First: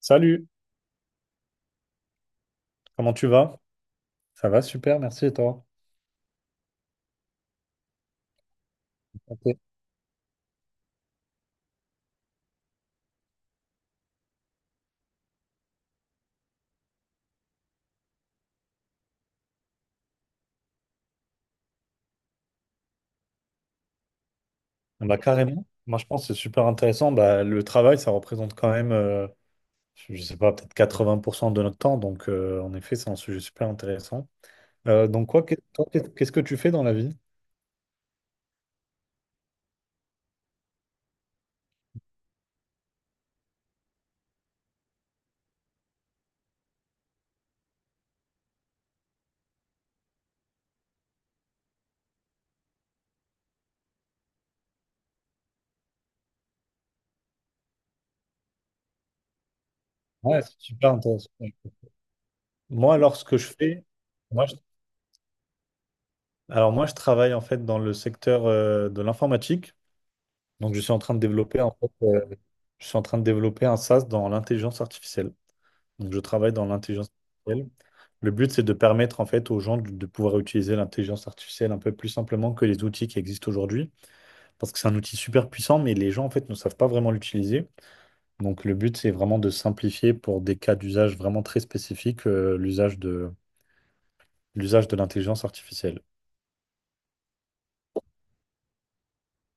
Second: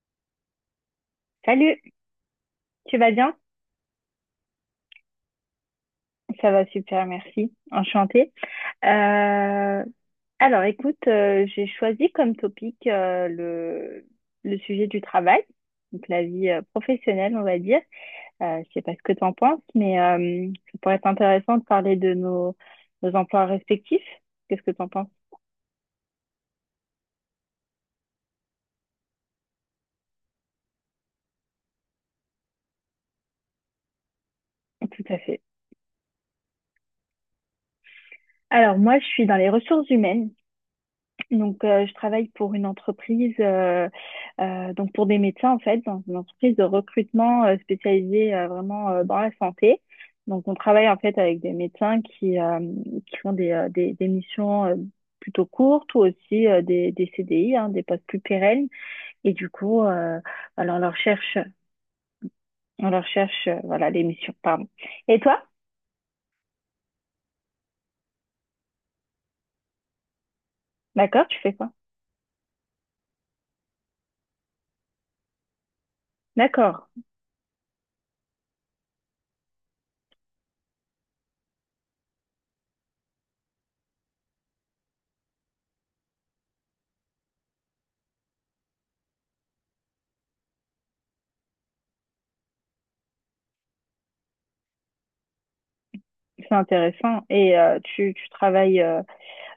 Salut, Salut, tu vas comment tu bien? vas? Ça va, super, merci et toi? Ça va super, merci. Enchantée. Ok. Euh, alors, écoute, j'ai choisi comme topic le sujet du travail, donc la vie professionnelle, on va dire. Je sais pas ce que tu en penses, mais ça pourrait être intéressant de parler de nos emplois respectifs. Qu'est-ce que tu en Ah penses? bah, carrément, moi je pense que c'est super intéressant. Bah, le travail, ça représente quand même, je sais pas, peut-être 80% de notre temps. Donc en effet, c'est un sujet super intéressant. Tout Euh, à donc fait. quoi, toi, qu'est-ce que tu fais dans la vie? Alors, moi, je suis dans les ressources humaines. Donc, je travaille pour une entreprise, donc pour des médecins en fait, dans une entreprise de recrutement spécialisée vraiment dans la santé. Donc, on travaille en fait avec des médecins qui qui font des missions plutôt courtes ou aussi des CDI, hein, des postes plus pérennes. Et du coup, Ouais, c'est voilà, super intéressant. On Moi, leur alors, ce que cherche, je fais, voilà, les missions. moi, je- Pardon. Et toi? alors moi, je travaille en fait dans le secteur de l'informatique. Donc, D'accord, tu fais quoi? Je suis en train de développer un SaaS dans l'intelligence artificielle. Donc, je travaille dans D'accord, l'intelligence artificielle. Le but, c'est de permettre en fait aux gens de pouvoir utiliser l'intelligence artificielle un peu plus simplement que les outils qui existent aujourd'hui, parce que c'est un outil super puissant, mais les gens en fait ne savent pas vraiment l'utiliser. Donc, le but, c'est vraiment de simplifier pour des cas d'usage vraiment très spécifiques, l'usage de l'intelligence artificielle. c'est intéressant. Et tu travailles euh,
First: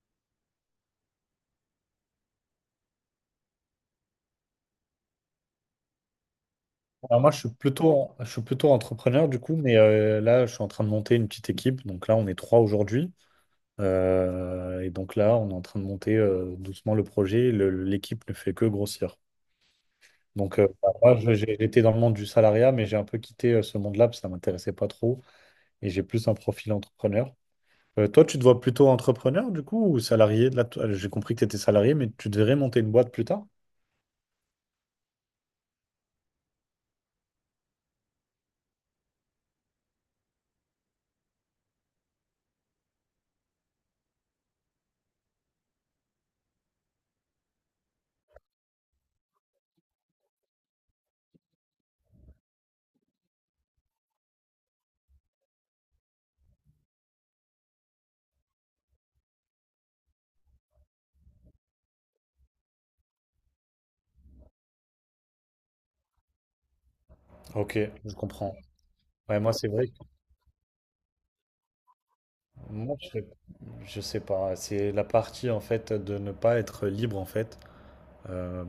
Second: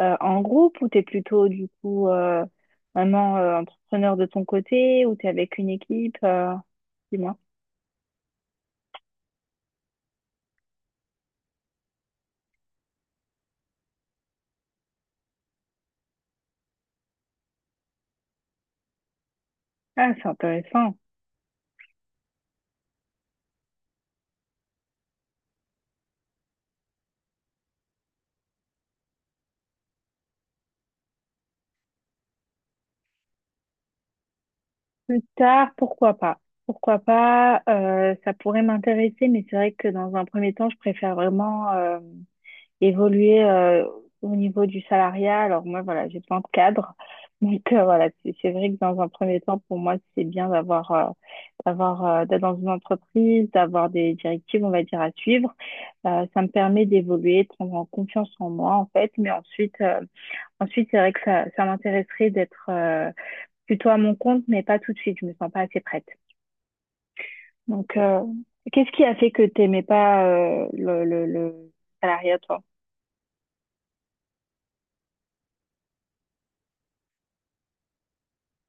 euh, en groupe ou t'es plutôt du coup vraiment entrepreneur de ton côté ou t'es avec une équipe Alors moi, dis-moi. je suis plutôt entrepreneur du coup, mais là, je suis en train de monter une petite équipe. Donc là, on est trois aujourd'hui. Et donc là, on est en train de monter doucement le projet. L'équipe ne fait que grossir. Ah, c'est Donc bah, intéressant. moi, j'étais dans le monde du salariat, mais j'ai un peu quitté ce monde-là parce que ça m'intéressait pas trop. Et j'ai plus un profil entrepreneur. Toi, tu te vois plutôt entrepreneur du coup ou salarié? Là, toi, j'ai compris que tu étais salarié, mais tu devrais monter une boîte plus tard. Plus tard, pourquoi pas? Pourquoi pas? Ça pourrait m'intéresser, mais c'est vrai que dans un premier temps, je préfère vraiment évoluer au niveau du salariat. Alors moi, voilà, j'ai plein de cadres. Donc voilà, c'est vrai que dans un premier temps, pour moi, c'est bien d'être dans une entreprise, d'avoir des directives, on va dire, à suivre. Ça me permet d'évoluer, de prendre en confiance en moi, en fait. Mais ensuite, c'est vrai que ça m'intéresserait d'être plutôt à mon compte, mais pas tout de suite. Je me sens pas assez prête. Ok, Donc, je comprends. qu'est-ce qui a fait Ouais, que moi, c'est t'aimais vrai. Pas le salariat, toi? Moi, je- Je sais pas, c'est la partie en fait de ne pas être libre en fait. Euh,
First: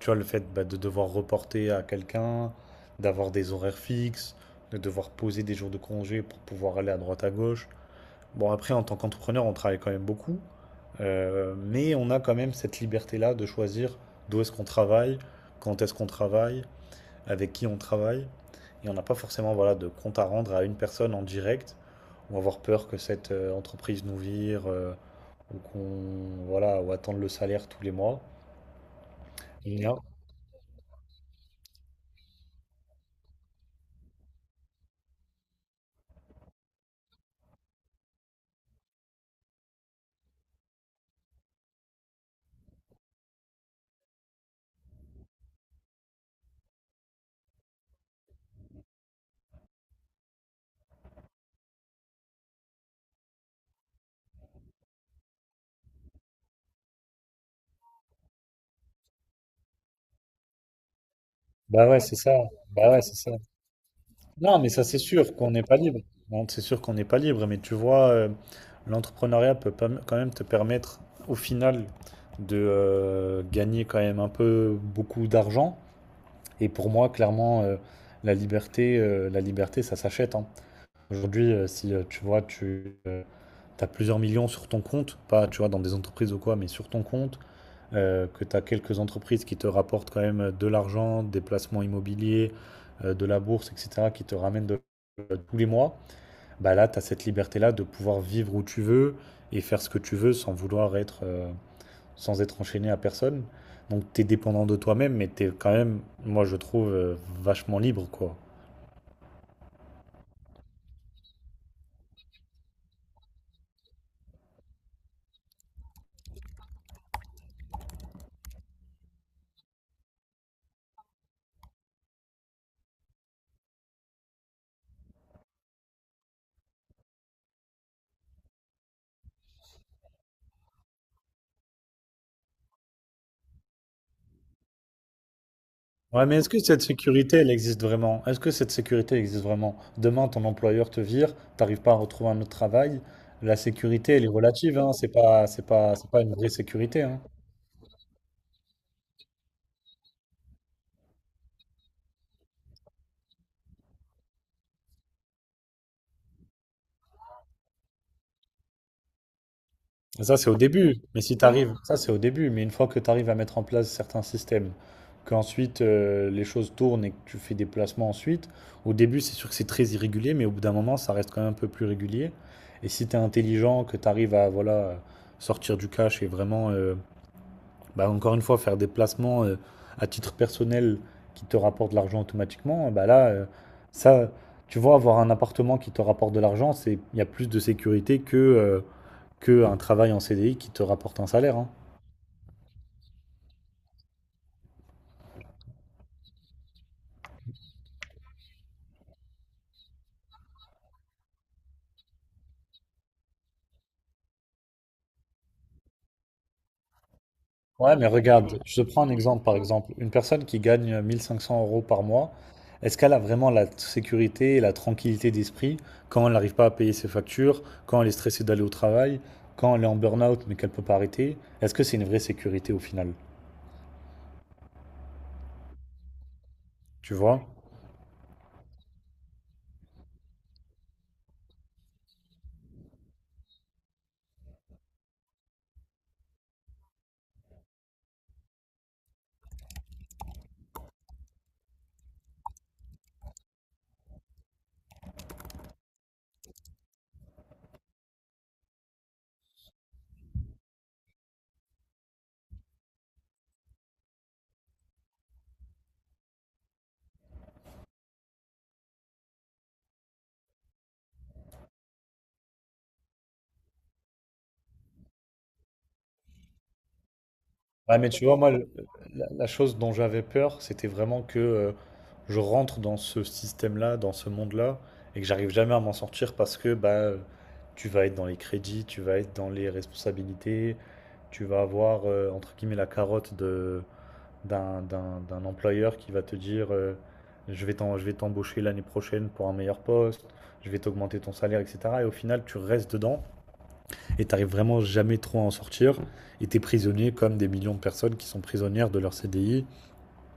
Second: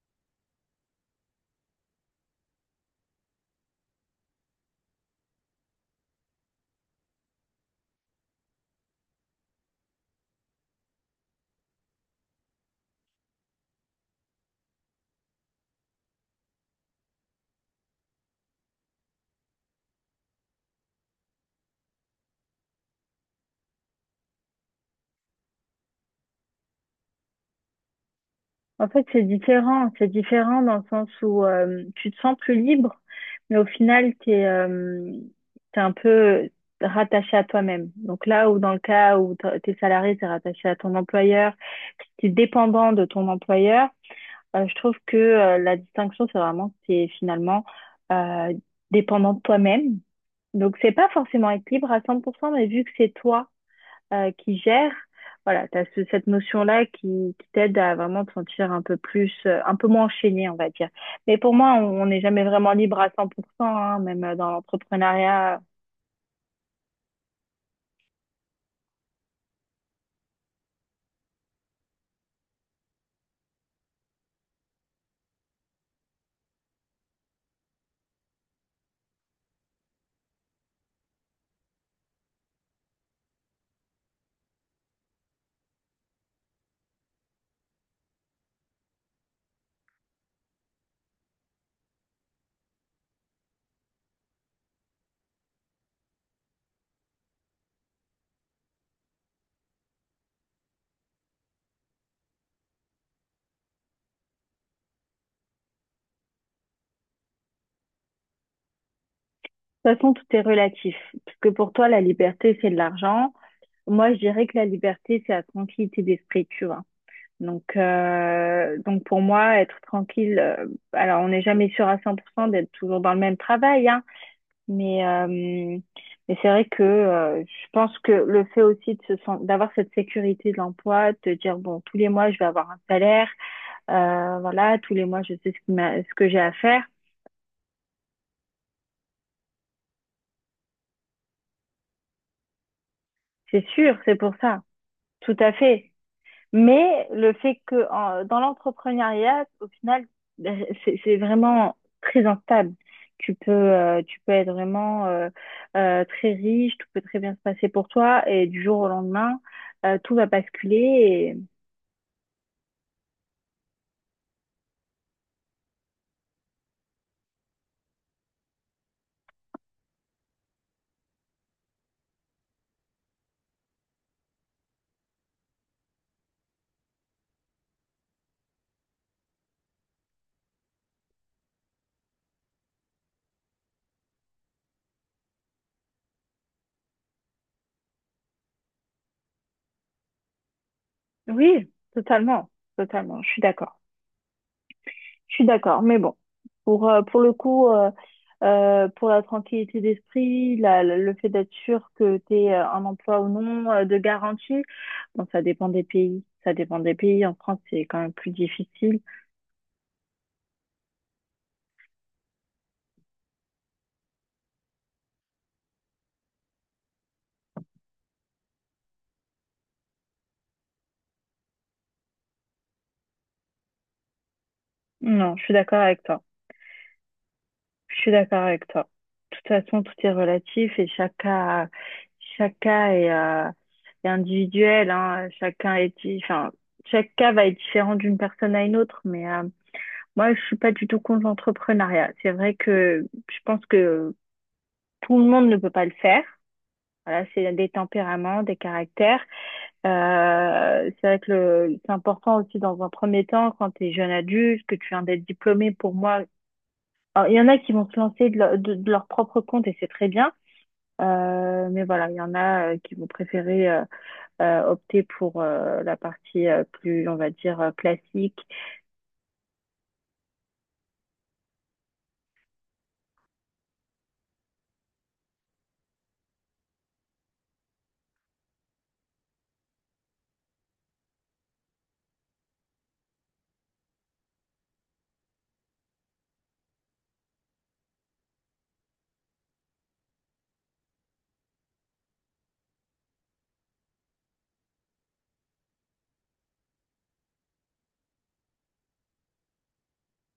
tu vois, le fait bah, de devoir reporter à quelqu'un, d'avoir des horaires fixes, de devoir poser des jours de congé pour pouvoir aller à droite à gauche. Bon, après, en tant qu'entrepreneur, on travaille quand même beaucoup, mais on a quand même cette liberté-là de choisir d'où est-ce qu'on travaille, quand est-ce qu'on travaille, avec qui on travaille. Et on n'a pas forcément voilà, de compte à rendre à une personne en direct ou avoir peur que cette entreprise nous vire, ou qu'on voilà ou attendre le salaire tous les mois. En fait, c'est Et différent. non. C'est différent dans le sens où tu te sens plus libre, mais au final, tu es un peu rattaché à toi-même. Donc là où dans le cas où t'es salarié, t'es rattaché à ton employeur, t'es dépendant de ton employeur, je trouve que la distinction, c'est vraiment que t'es finalement euh, dépendant de toi-même. Donc c'est pas forcément être libre à 100%, mais vu que c'est toi qui gère, voilà, tu as cette notion-là qui t'aide à vraiment te sentir un peu plus, un peu moins enchaîné, on va dire. Mais pour moi, Bah ouais, on c'est n'est ça. jamais vraiment Bah libre ouais, à c'est ça. 100%, hein, même dans Non, mais ça c'est sûr qu'on l'entrepreneuriat. n'est pas libre. Bon, c'est sûr qu'on n'est pas libre, mais tu vois, l'entrepreneuriat peut pas- quand même te permettre au final de gagner quand même un peu beaucoup d'argent. Et pour moi, clairement, la liberté, ça s'achète, hein. Aujourd'hui, si tu vois, tu as plusieurs millions sur ton compte, pas tu vois, dans des entreprises ou quoi, mais sur ton compte, que tu as quelques entreprises qui te rapportent quand même de l'argent, des placements immobiliers, de la bourse, etc., qui te ramènent tous les mois, bah là, tu as cette liberté-là de pouvoir vivre où tu veux et faire ce que tu veux sans être enchaîné à personne. Donc, tu es dépendant de toi-même, mais tu es quand même, moi, je trouve, vachement libre, quoi. De toute façon, tout est relatif. Parce que pour toi, la liberté, c'est de l'argent. Moi, je dirais que la liberté, c'est la tranquillité d'esprit, tu vois. Donc pour moi, être tranquille, alors on n'est jamais sûr à 100% d'être toujours dans le même travail, hein. Mais c'est vrai que je pense que le fait aussi de d'avoir cette sécurité de l'emploi, de te dire, bon, tous les mois, je vais avoir un salaire, voilà, tous les mois, je sais ce ce Ouais, que mais j'ai est-ce à que cette faire, sécurité, elle existe vraiment? Est-ce que cette sécurité existe vraiment? Demain, ton employeur te vire, t'arrives pas à retrouver un autre travail. La c'est sûr, sécurité, c'est elle est pour ça, relative, hein. C'est tout pas, à c'est fait. pas, c'est pas une vraie sécurité, Mais hein. le fait que dans l'entrepreneuriat, au final, ben, c'est vraiment très instable. Tu peux être vraiment très riche, tout peut très bien se passer pour toi, et du jour au lendemain, tout Et va ça, c'est au début. Mais basculer. si t'arrives, ça, c'est au début. Mais une fois que t'arrives à mettre en place certains systèmes, qu'ensuite les choses tournent et que tu fais des placements ensuite, au début, c'est sûr que c'est très irrégulier, mais au bout d'un moment, ça reste quand même un peu plus régulier. Et si t'es intelligent, que t'arrives à, voilà, sortir du cash et vraiment, bah, encore une fois, faire des placements à titre personnel qui te rapportent de l'argent automatiquement, bah là, ça, tu vois, avoir un appartement qui te rapporte de l'argent, c'est, il y a plus de sécurité que un travail en CDI qui te rapporte un salaire, hein. Oui, totalement, totalement. Je suis d'accord. Je suis d'accord. Mais bon, pour le coup, pour la tranquillité d'esprit, le fait d'être sûr que tu es un emploi ou non, de garantie, bon, ça dépend des pays. Ça dépend des pays. En France, c'est Ouais, quand mais même plus regarde, je te difficile. prends un exemple par exemple. Une personne qui gagne 1 500 euros par mois, est-ce qu'elle a vraiment la sécurité et la tranquillité d'esprit quand elle n'arrive pas à payer ses factures, quand elle est stressée d'aller au travail, quand elle est en burn-out mais qu'elle peut pas arrêter? Est-ce que c'est une vraie sécurité au final? Non, je suis d'accord avec toi. Tu vois? Je suis d'accord avec toi. De toute façon, tout est relatif et chaque cas est individuel, hein. Enfin, chaque cas va être différent d'une personne à une autre, mais, moi, je suis pas du tout contre l'entrepreneuriat. C'est vrai que je pense que tout le monde ne peut pas le faire. Voilà, c'est des tempéraments, des caractères. C'est vrai que c'est important aussi dans un premier temps, quand tu es jeune adulte, que tu viens d'être diplômé, pour moi. Alors, il y en a qui vont se lancer de leur propre compte et c'est très bien. Mais voilà, il y en a qui vont préférer opter pour la partie plus, on va dire, Ouais, mais tu vois, classique. moi, la chose dont j'avais peur, c'était vraiment que, je rentre dans ce système-là, dans ce monde-là, et que j'arrive jamais à m'en sortir parce que bah, tu vas être dans les crédits, tu vas être dans les responsabilités, tu vas avoir, entre guillemets, la carotte d'un employeur qui va te dire, je vais t'embaucher l'année prochaine pour un meilleur poste, je vais t'augmenter ton salaire, etc. Et au final, tu restes dedans, et t'arrives vraiment jamais trop à en sortir. Et t'es prisonnier comme des millions de personnes qui sont prisonnières de leur CDI,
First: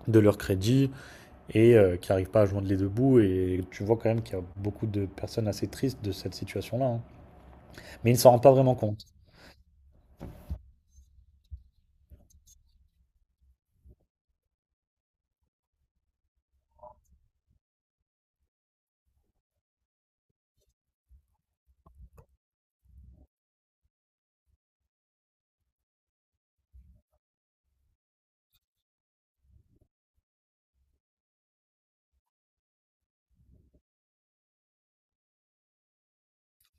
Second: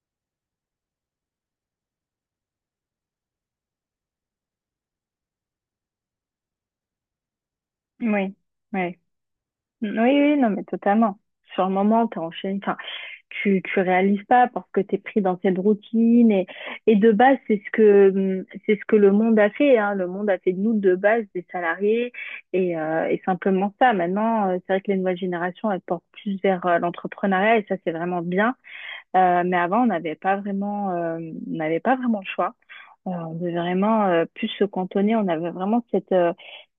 de leur crédit et qui n'arrivent pas à joindre les deux bouts. Et tu vois quand même qu'il y a beaucoup de personnes assez tristes de cette situation-là, hein. Mais ils ne s'en Oui, rendent pas vraiment oui. compte. Oui, oui, non, mais totalement. Sur le moment, t'es enchaîné. Enfin, tu réalises pas parce que t'es pris dans cette routine. Et de base, c'est ce que c'est ce que le monde a fait, hein. Le monde a fait de nous, de base, des salariés. Et simplement ça. Maintenant, c'est vrai que les nouvelles générations, elles portent plus vers l'entrepreneuriat. Et ça, c'est vraiment bien. Mais avant, on n'avait pas vraiment le choix. On devait vraiment plus se cantonner. On avait vraiment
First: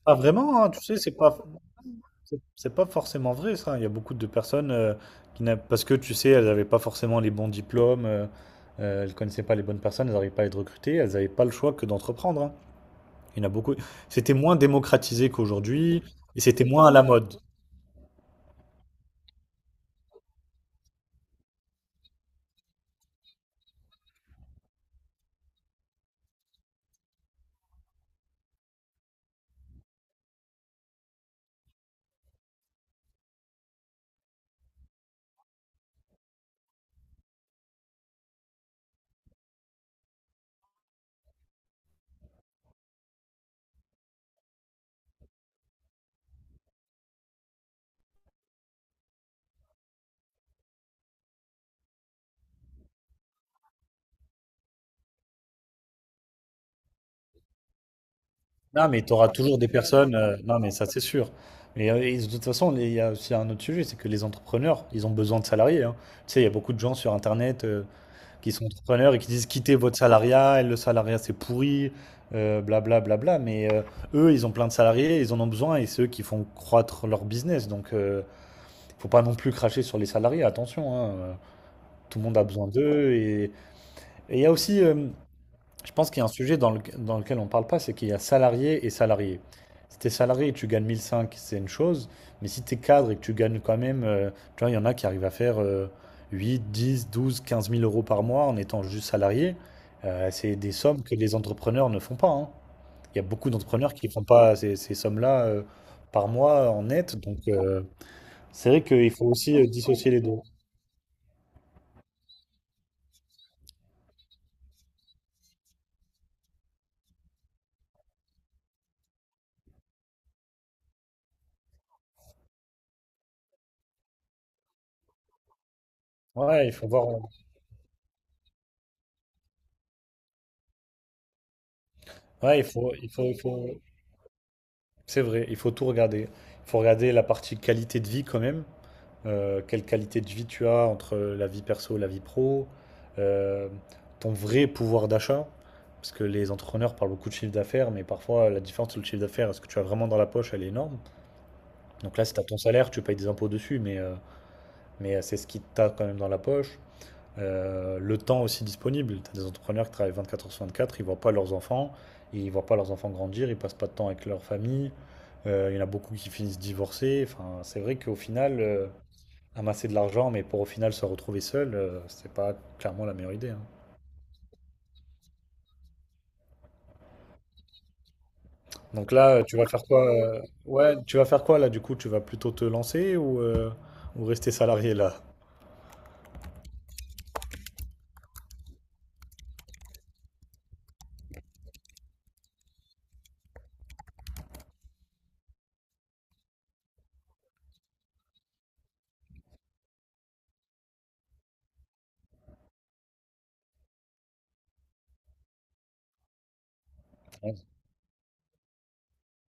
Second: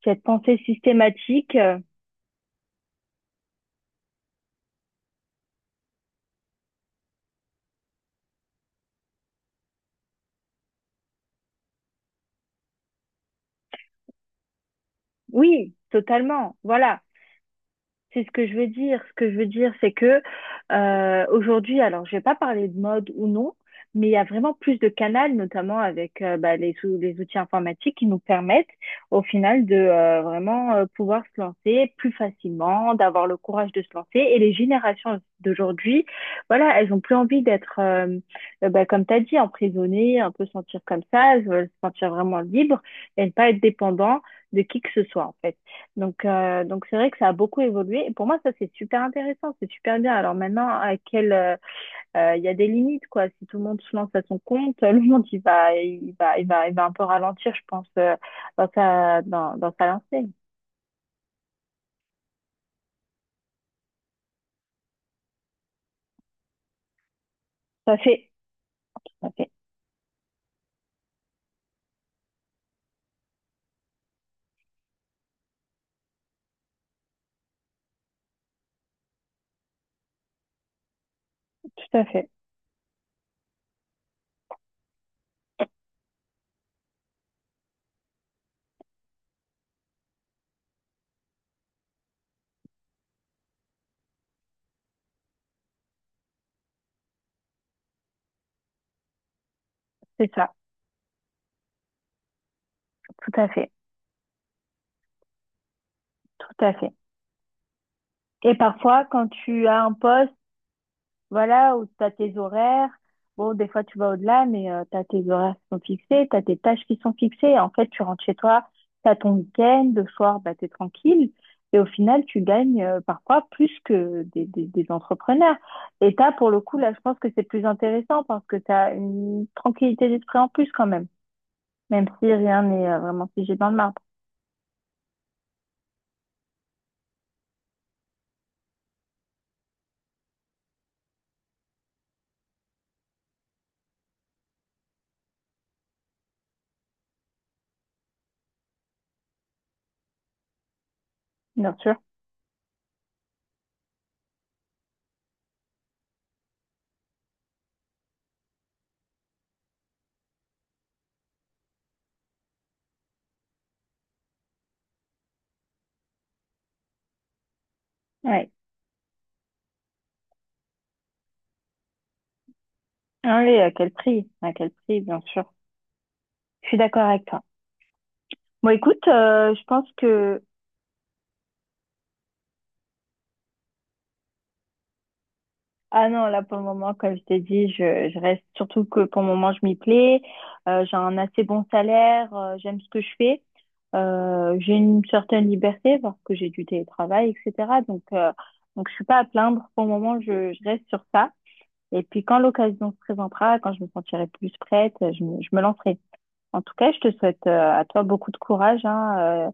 Pas cette pensée vraiment, hein, tu sais, c'est pas, systématique. C'est c'est pas forcément vrai ça. Il y a beaucoup de personnes, qui n'a- parce que tu sais, elles n'avaient pas forcément les bons diplômes, elles connaissaient pas les bonnes personnes, elles n'arrivaient pas à être recrutées, elles n'avaient pas le choix que d'entreprendre, hein. Il y en a beaucoup. C'était moins démocratisé Oui, qu'aujourd'hui et totalement. c'était moins à Voilà, la mode. c'est ce que je veux dire. Ce que je veux dire, c'est que aujourd'hui, alors je vais pas parler de mode ou non, mais il y a vraiment plus de canaux, notamment avec bah, les outils informatiques qui nous permettent au final de vraiment pouvoir se lancer plus facilement, d'avoir le courage de se lancer. Et les générations d'aujourd'hui, voilà, elles ont plus envie d'être, bah, comme tu as dit, emprisonnées, un peu sentir comme ça, elles veulent se sentir vraiment libres et ne pas être dépendant de qui que ce soit en fait. Donc c'est vrai que ça a beaucoup évolué. Et pour moi, ça, c'est super intéressant, c'est super bien. Alors maintenant, il y a des limites, quoi. Si tout le monde se lance à son compte, le monde, il va un peu ralentir, je pense, dans Non, mais tu auras toujours des dans sa personnes. lancée. Non, mais ça, c'est sûr. Mais et de toute façon, il y a aussi un autre sujet, c'est que les entrepreneurs, ils ont besoin de salariés, hein. Tu sais, il y a beaucoup de gens sur Internet Tout à fait, qui sont entrepreneurs et tout qui à disent fait, quittez votre salariat, le salariat, c'est pourri, blablabla. Bla, bla, bla. Mais eux, ils ont plein de salariés, ils en ont besoin et c'est eux qui font croître leur business. Donc, faut pas non plus cracher sur les salariés, attention, hein. Euh, tout à Tout le fait. monde a besoin d'eux. et il y a aussi. Je pense qu'il y a un sujet dans lequel on ne parle pas, c'est qu'il y a salarié et salarié. Si tu salarié et tu gagnes 1005, c'est une chose, mais si t'es cadre et que tu gagnes quand même, tu vois, il y en a qui arrivent à faire 8, 10, 12, 15 000 euros par mois en étant juste salarié. Euh, C'est ça, c'est des sommes que les entrepreneurs ne font pas, hein. Il y a tout à beaucoup fait, d'entrepreneurs qui ne font pas ces sommes-là par tout mois à en fait. net, donc Et c'est vrai parfois, qu'il faut quand aussi tu as un dissocier les poste. deux. Voilà, où tu as tes horaires. Bon, des fois, tu vas au-delà, mais tu as tes horaires qui sont fixés, tu as tes tâches qui sont fixées. En fait, tu rentres chez toi, tu as ton week-end, le soir, bah, tu es tranquille. Et au final, tu gagnes parfois plus que des entrepreneurs. Et tu as, pour le Ouais, il coup, faut là, je voir. pense que c'est plus intéressant parce que tu as une tranquillité d'esprit en plus quand même, même si Ouais, rien n'est vraiment figé dans le marbre, c'est vrai, il faut tout regarder. Il faut regarder la partie qualité de vie quand même. Quelle qualité de vie tu as entre la vie perso et la vie pro. Euh, ton vrai pouvoir d'achat. Parce que les entrepreneurs parlent beaucoup de chiffre d'affaires, mais parfois la différence entre le chiffre d'affaires et ce que tu as vraiment dans la poche, elle est énorme. bien sûr. Donc là, si tu as ton salaire, tu payes des impôts dessus, mais c'est ce qui t'a quand même dans la poche, le temps aussi disponible. Tu as des entrepreneurs qui travaillent 24 heures sur 24. Ils ne voient pas leurs enfants, ils ne voient pas leurs enfants grandir, ils ne passent pas de temps avec leur famille. Il y en a beaucoup qui finissent divorcés. Enfin, c'est vrai qu'au Ouais. final, amasser de l'argent, mais pour au final se retrouver seul, ce c'est pas clairement la meilleure Ah idée, oui, hein. à quel prix? À quel prix, bien sûr. Je suis d'accord avec toi. Bon, écoute, Donc là, tu je vas faire pense quoi? euh, que. Ouais, tu vas faire quoi là? Du coup, tu vas plutôt te lancer ou rester salarié là? Ah non, là pour le moment, comme je t'ai dit, je reste surtout que pour le moment, je m'y plais. J'ai un assez bon salaire, j'aime ce que je fais. J'ai une certaine liberté parce que j'ai du télétravail, etc. Donc je suis pas à plaindre. Pour le moment, je reste sur ça. Et puis quand l'occasion se présentera, quand je me sentirai plus prête, je me lancerai. En tout cas, je te souhaite Ouais. À toi beaucoup de courage hein,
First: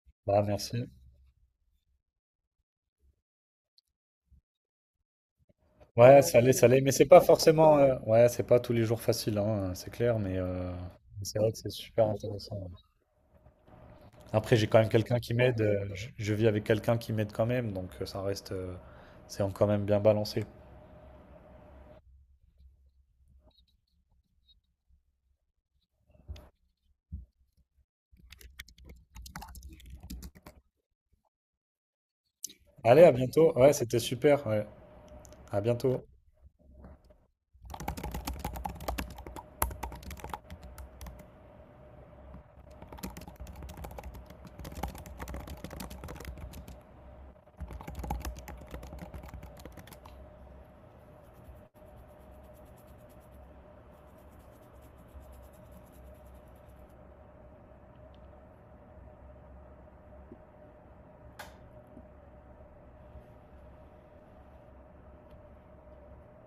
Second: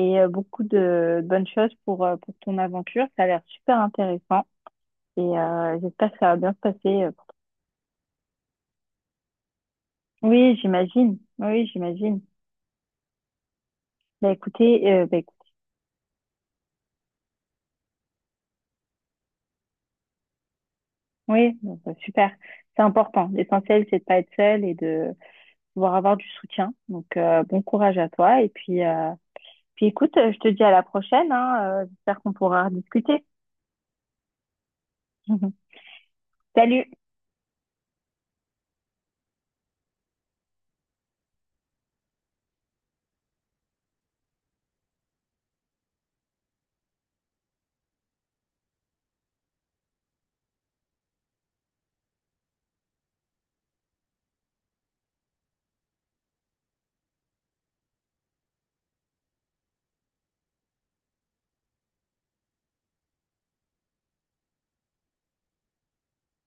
et Bah, beaucoup merci. De bonnes choses pour ton aventure. Ça a l'air super intéressant. Et j'espère que Ouais, ça va ça bien l'est, se ça l'est, mais c'est passer. pas forcément. Ouais, c'est pas tous les jours facile, hein, c'est clair, mais Oui, j'imagine. c'est vrai que Oui, c'est super j'imagine. intéressant. Ouais. Bah Après, j'ai quand écoutez, même euh, bah, quelqu'un qui écou- m'aide. Je vis avec quelqu'un qui m'aide quand même, donc ça reste. C'est quand même bien balancé. oui, bon, bah, super. C'est important. L'essentiel, c'est de pas être seul et de pouvoir avoir du soutien. Donc, bon courage à toi. Et puis, puis écoute, je te dis à la prochaine, hein. J'espère qu'on pourra Allez, à rediscuter. bientôt. Ouais, c'était super. Ouais. À bientôt. Salut!